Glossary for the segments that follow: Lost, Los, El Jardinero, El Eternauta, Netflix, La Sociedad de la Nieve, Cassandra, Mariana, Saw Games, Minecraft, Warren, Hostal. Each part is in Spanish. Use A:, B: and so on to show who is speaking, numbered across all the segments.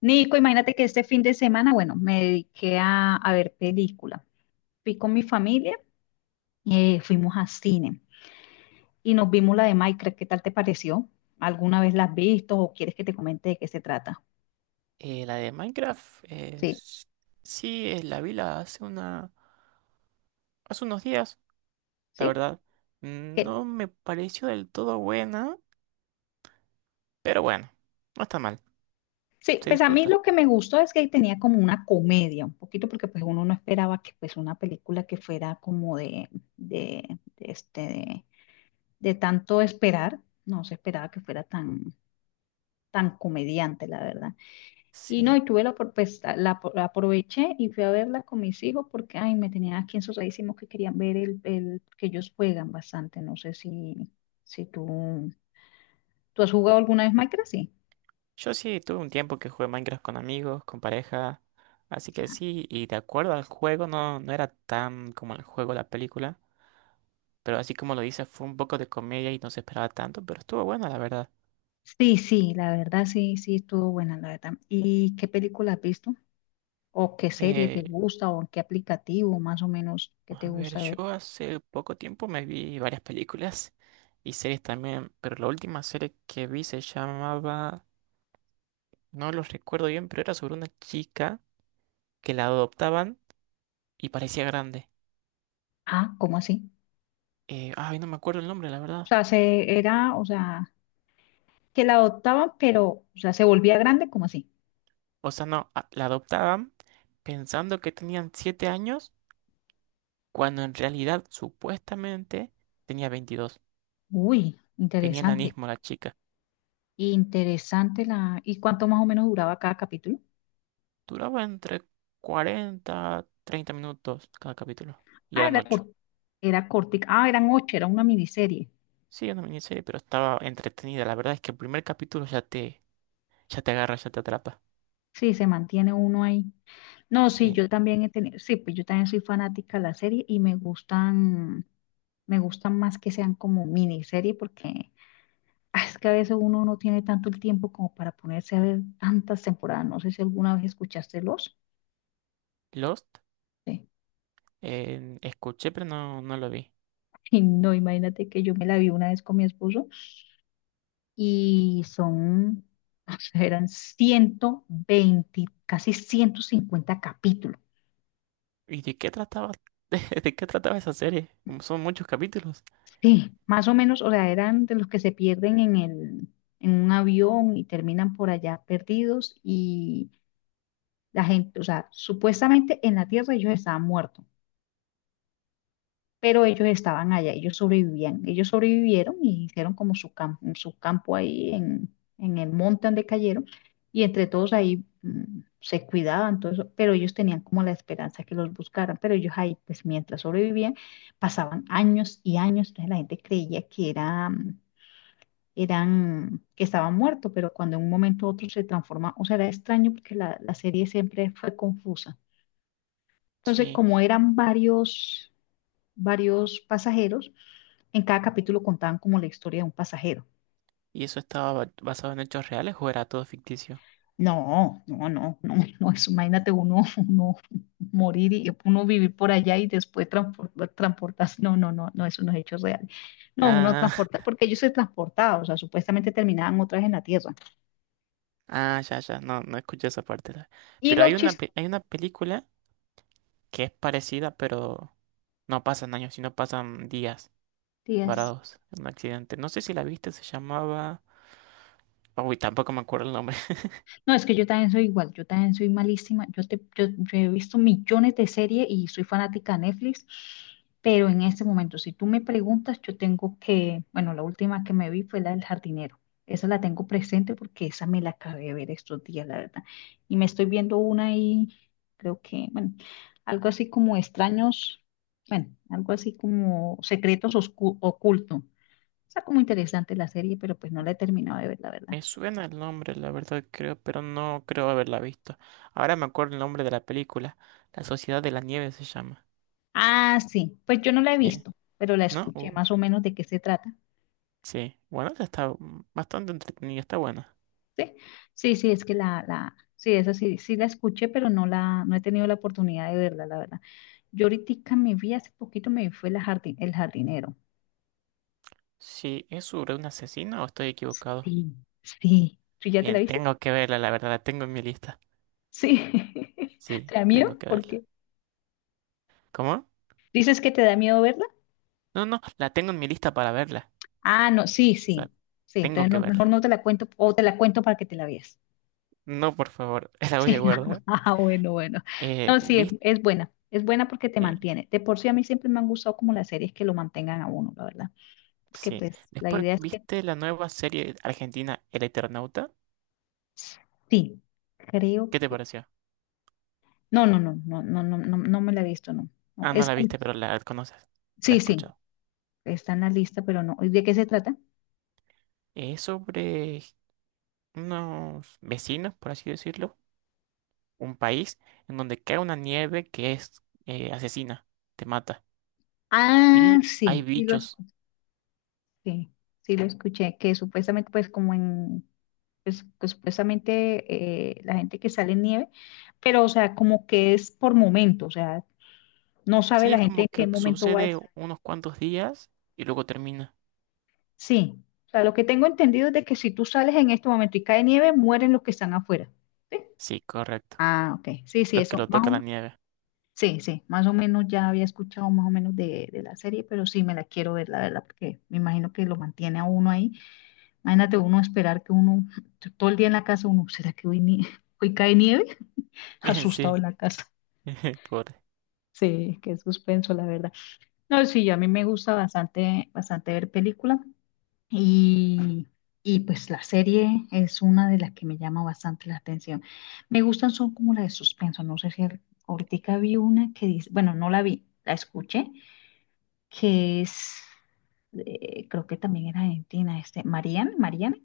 A: Nico, imagínate que este fin de semana, bueno, me dediqué a ver película. Fui con mi familia, fuimos a cine y nos vimos la de Minecraft. ¿Qué tal te pareció? ¿Alguna vez la has visto o quieres que te comente de qué se trata?
B: La de Minecraft,
A: Sí,
B: sí, la vi la hace una, hace unos días, la
A: sí,
B: verdad.
A: que
B: No me pareció del todo buena, pero bueno, no está mal,
A: sí.
B: se
A: Pues a mí
B: disfruta.
A: lo que me gustó es que tenía como una comedia, un poquito, porque pues uno no esperaba que, pues, una película que fuera como de, de este, de, de tanto esperar, no se esperaba que fuera tan, tan comediante, la verdad. Y no,
B: Sí.
A: y tuve opor- pues, la apro- la aproveché y fui a verla con mis hijos porque, ay, me tenían aquí ensuciadísimos que querían ver que ellos juegan bastante. No sé si, si tú, ¿tú has jugado alguna vez Minecraft? Sí.
B: Yo sí tuve un tiempo que jugué Minecraft con amigos, con pareja, así que sí, y de acuerdo al juego, no, no era tan como el juego, la película, pero así como lo dices, fue un poco de comedia y no se esperaba tanto, pero estuvo buena, la verdad.
A: Sí, sí, la verdad sí, sí, estuvo buena, la verdad. ¿Y qué película has visto? ¿O qué serie te
B: Eh,
A: gusta? ¿O en qué aplicativo más o menos que te
B: A ver,
A: gusta ver?
B: yo hace poco tiempo me vi varias películas y series también, pero la última serie que vi se llamaba, no los recuerdo bien, pero era sobre una chica que la adoptaban y parecía grande.
A: Ah, ¿cómo así?
B: Ay, no me acuerdo el nombre, la
A: O
B: verdad.
A: sea, se era, o sea, que la adoptaban, pero, o sea, se volvía grande, ¿cómo así?
B: O sea, no, la adoptaban pensando que tenían 7 años, cuando en realidad supuestamente tenía 22.
A: Uy,
B: Tenía
A: interesante.
B: enanismo la chica.
A: Interesante la... ¿Y cuánto más o menos duraba cada capítulo?
B: Duraba entre 40, 30 minutos cada capítulo y
A: Ah,
B: eran
A: era
B: 8.
A: cort Era cortica. Ah, eran ocho, era una miniserie.
B: Sí, es una miniserie, pero estaba entretenida. La verdad es que el primer capítulo ya te agarra, ya te atrapa.
A: Sí, se mantiene uno ahí. No, sí,
B: Sí.
A: yo también he tenido, sí, pues yo también soy fanática de la serie y me gustan más que sean como miniserie, porque ah, es que a veces uno no tiene tanto el tiempo como para ponerse a ver tantas temporadas. No sé si alguna vez escuchaste Los.
B: Lost,
A: Sí.
B: escuché, pero no, no lo vi.
A: Y no, imagínate que yo me la vi una vez con mi esposo y son, o sea, eran 120, casi 150 capítulos.
B: ¿Y de qué trataba? ¿De qué trataba esa serie? Como son muchos capítulos.
A: Sí, más o menos, o sea, eran de los que se pierden en un avión y terminan por allá perdidos y la gente, o sea, supuestamente en la Tierra ellos estaban muertos, pero ellos estaban allá, ellos sobrevivían, ellos sobrevivieron y hicieron como su campo ahí en el monte donde cayeron y entre todos ahí se cuidaban, todo eso, pero ellos tenían como la esperanza que los buscaran, pero ellos ahí, pues mientras sobrevivían, pasaban años y años. Entonces la gente creía que era, eran, que estaban muertos, pero cuando en un momento u otro se transforma, o sea, era extraño porque la serie siempre fue confusa. Entonces,
B: Sí.
A: como eran varios, varios pasajeros, en cada capítulo contaban como la historia de un pasajero.
B: ¿Y eso estaba basado en hechos reales o era todo ficticio?
A: No, no, no, no, no, eso, imagínate uno, uno morir y uno vivir por allá y después transpor- transportarse. No, no, no, no, eso no es hechos reales. No, uno
B: Ah,
A: transporta, porque ellos se transportaban, o sea, supuestamente terminaban otra vez en la tierra.
B: ah, ya, ya. No, no escuché esa parte. La.
A: Y
B: Pero
A: los
B: hay una, hay una película que es parecida, pero no pasan años, sino pasan días
A: chistes,
B: varados en un accidente. No sé si la viste, se llamaba. Uy, tampoco me acuerdo el nombre.
A: no, es que yo también soy igual, yo también soy malísima. Yo, te, yo he visto millones de series y soy fanática de Netflix, pero en este momento, si tú me preguntas, yo tengo que, bueno, la última que me vi fue la del jardinero. Esa la tengo presente porque esa me la acabé de ver estos días, la verdad. Y me estoy viendo una y creo que, bueno, algo así como extraños, bueno, algo así como secretos oscu- ocultos. Está como interesante la serie, pero pues no la he terminado de ver, la verdad.
B: Me suena el nombre, la verdad creo, pero no creo haberla visto. Ahora me acuerdo el nombre de la película. La Sociedad de la Nieve se llama.
A: Ah, sí, pues yo no la he
B: Eh,
A: visto, pero la
B: ¿No?
A: escuché más o menos de qué se trata.
B: Sí. Bueno, esa está bastante entretenida, está buena.
A: Sí, sí, sí, es que sí, esa sí, sí la escuché, pero no la, no he tenido la oportunidad de verla, la verdad. Yo ahorita me vi, hace poquito me vi, fue la jardin, El Jardinero.
B: Sí, ¿es sobre un asesino o estoy equivocado?
A: Sí, sí. ¿Tú ya te la
B: Bien,
A: viste?
B: tengo que verla, la verdad, la tengo en mi lista.
A: Sí. ¿Te
B: Sí,
A: da
B: tengo
A: miedo?
B: que
A: ¿Por
B: verla.
A: qué?
B: ¿Cómo?
A: ¿Dices que te da miedo verla?
B: No, no, la tengo en mi lista para verla.
A: Ah, no, sí,
B: O
A: sí,
B: sea,
A: sí.
B: tengo
A: Entonces
B: que
A: no- mejor
B: verla.
A: no te la cuento, o te la cuento para que te la veas.
B: No, por favor, la voy a
A: Sí,
B: guardar.
A: ah, bueno, bueno. No, sí,
B: ¿Viste?
A: es buena. Es buena porque te mantiene. De por sí a mí siempre me han gustado como las series que lo mantengan a uno, la verdad. Porque
B: Sí.
A: pues la
B: Después,
A: idea es que
B: ¿viste la nueva serie argentina El Eternauta?
A: sí, creo
B: ¿Qué te
A: que...
B: pareció?
A: No, no, no, no, no, no, no, no me la he visto, no. No,
B: Ah, no
A: es-
B: la viste, pero la conoces. La
A: sí,
B: has
A: sí,
B: escuchado.
A: está en la lista, pero no. ¿Y ¿De qué se trata?
B: Es sobre unos vecinos, por así decirlo. Un país en donde cae una nieve que es asesina, te mata.
A: Ah,
B: Y hay
A: sí, sí lo
B: bichos.
A: escuché. Sí, sí lo escuché. Que supuestamente pues como en... Pues, que supuestamente la gente que sale en nieve, pero o sea, como que es por momentos, o sea, no sabe
B: Sí,
A: la
B: es
A: gente
B: como
A: en qué
B: que
A: momento va a...
B: sucede unos cuantos días y luego termina.
A: Sí, o sea, lo que tengo entendido es de que si tú sales en este momento y cae nieve, mueren los que están afuera. ¿Sí?
B: Sí, correcto.
A: Ah, ok. Sí, sí,
B: Los que
A: eso,
B: lo
A: más o
B: toca la
A: menos.
B: nieve.
A: Sí, sí, más o menos ya había escuchado más o menos de la serie, pero sí me la quiero ver, la verdad, porque me imagino que lo mantiene a uno ahí. Imagínate uno esperar que uno, todo el día en la casa, uno, ¿será que hoy, nie- hoy cae nieve? Asustado
B: Sí.
A: en la casa.
B: Pobre.
A: Sí, qué suspenso, la verdad. No, sí, a mí me gusta bastante, bastante ver películas. Y, y pues la serie es una de las que me llama bastante la atención. Me gustan, son como las de suspenso. No sé si al- ahorita vi una que dice, bueno, no la vi, la escuché, que es, creo que también era argentina, este, Mariana, Mariana.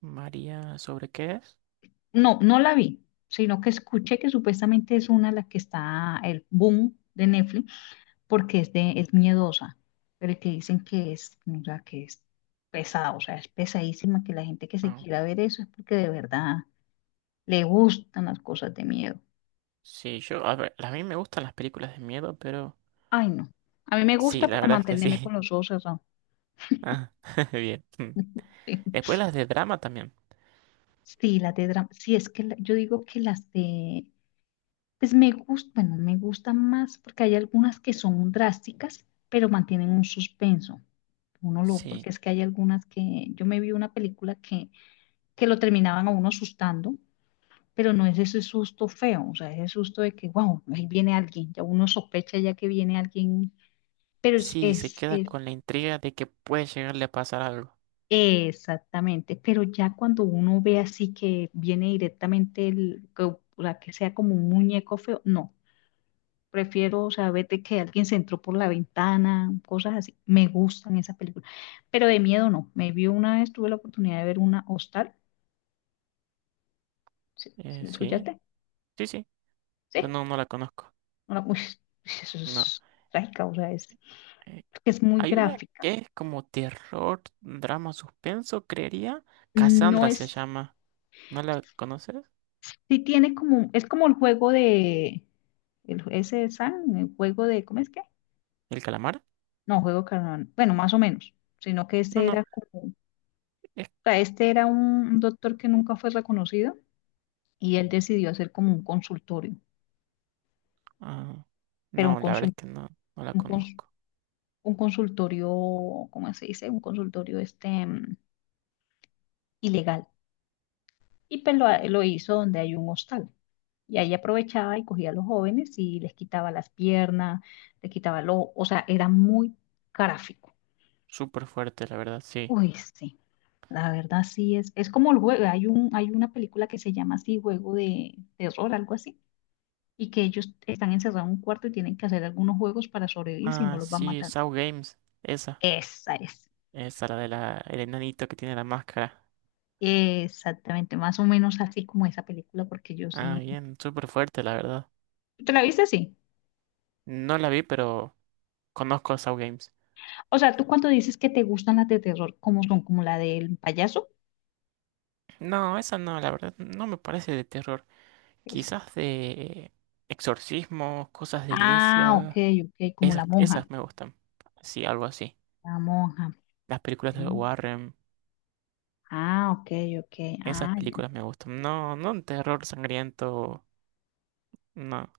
B: María, ¿sobre qué es?
A: No, no la vi, sino que escuché que supuestamente es una la que está el boom de Netflix porque es, de, es miedosa, pero que dicen que es, o sea, que es pesada, o sea, es pesadísima, que la gente que se
B: Ah.
A: quiera ver eso es porque de verdad le gustan las cosas de miedo.
B: Sí, yo, a ver, a mí me gustan las películas de miedo, pero
A: Ay, no. A mí me
B: sí,
A: gusta,
B: la
A: pero
B: verdad es que
A: mantenerme con
B: sí.
A: los ojos cerrados.
B: Ah, bien. Mm.
A: Sí,
B: Después las de drama también.
A: sí, las de drama. Sí, es que la- yo digo que las de, pues me gustan, bueno, me gustan más porque hay algunas que son drásticas, pero mantienen un suspenso. Uno lo, porque
B: Sí,
A: es que hay algunas que, yo me vi una película que lo terminaban a uno asustando, pero no es ese susto feo, o sea, ese susto de que, wow, ahí viene alguien, ya uno sospecha ya que viene alguien, pero
B: sí, se queda
A: es-
B: con la intriga de que puede llegarle a pasar algo.
A: exactamente, pero ya cuando uno ve así que viene directamente el, que, o sea, que sea como un muñeco feo, no, prefiero, o sea, vete que alguien se entró por la ventana, cosas así, me gustan esas películas, pero de miedo no, me vi una vez, tuve la oportunidad de ver una Hostal, ¿sí, ¿sí la
B: Sí,
A: escuchaste?
B: sí, sí,
A: Sí,
B: pero no, no la conozco.
A: una, uy, eso
B: No.
A: es trágica, o sea, es
B: Eh,
A: porque es muy
B: Hay una
A: gráfica.
B: que es como terror, drama, suspenso, creería.
A: No
B: Cassandra se
A: es,
B: llama. ¿No la conoces?
A: sí tiene como, es como el juego de, el, ese de San, el juego de, ¿cómo es que?
B: ¿El calamar?
A: No, juego de Carnaval, bueno, más o menos, sino que
B: No,
A: ese
B: no,
A: era como, o
B: es...
A: sea, este era un doctor que nunca fue reconocido y él decidió hacer como un consultorio,
B: Ah,
A: pero un,
B: no, la verdad
A: consul-
B: es que no, no la
A: un, cons-
B: conozco.
A: un consultorio, ¿cómo se dice? Un consultorio este ilegal. Y pues lo hizo donde hay un hostal. Y ahí aprovechaba y cogía a los jóvenes y les quitaba las piernas, les quitaba el ojo, o sea, era muy gráfico.
B: Súper fuerte, la verdad, sí.
A: Uy, sí, la verdad sí es como el juego, hay un, hay una película que se llama así, juego de terror, algo así, y que ellos están encerrados en un cuarto y tienen que hacer algunos juegos para sobrevivir si no
B: Ah,
A: los van
B: sí,
A: matando.
B: Saw Games, esa.
A: Esa es,
B: Esa, la de la, el enanito que tiene la máscara.
A: exactamente, más o menos así como esa película, porque yo
B: Ah,
A: sí.
B: bien, súper fuerte, la verdad.
A: ¿Tú ¿Te la viste así?
B: No la vi, pero conozco a Saw Games.
A: O sea, ¿tú cuando dices que te gustan las de terror, cómo son? ¿Como la del payaso?
B: No, esa no, la verdad, no me parece de terror. Quizás de exorcismos, cosas de
A: Ah, ok,
B: iglesia.
A: ok, como la
B: Esas,
A: monja.
B: esas me gustan. Sí, algo así.
A: La monja.
B: Las películas de
A: Ujú.
B: Warren,
A: Ah, ok, ok.
B: esas
A: Ah,
B: películas me gustan. No, no un terror sangriento. No.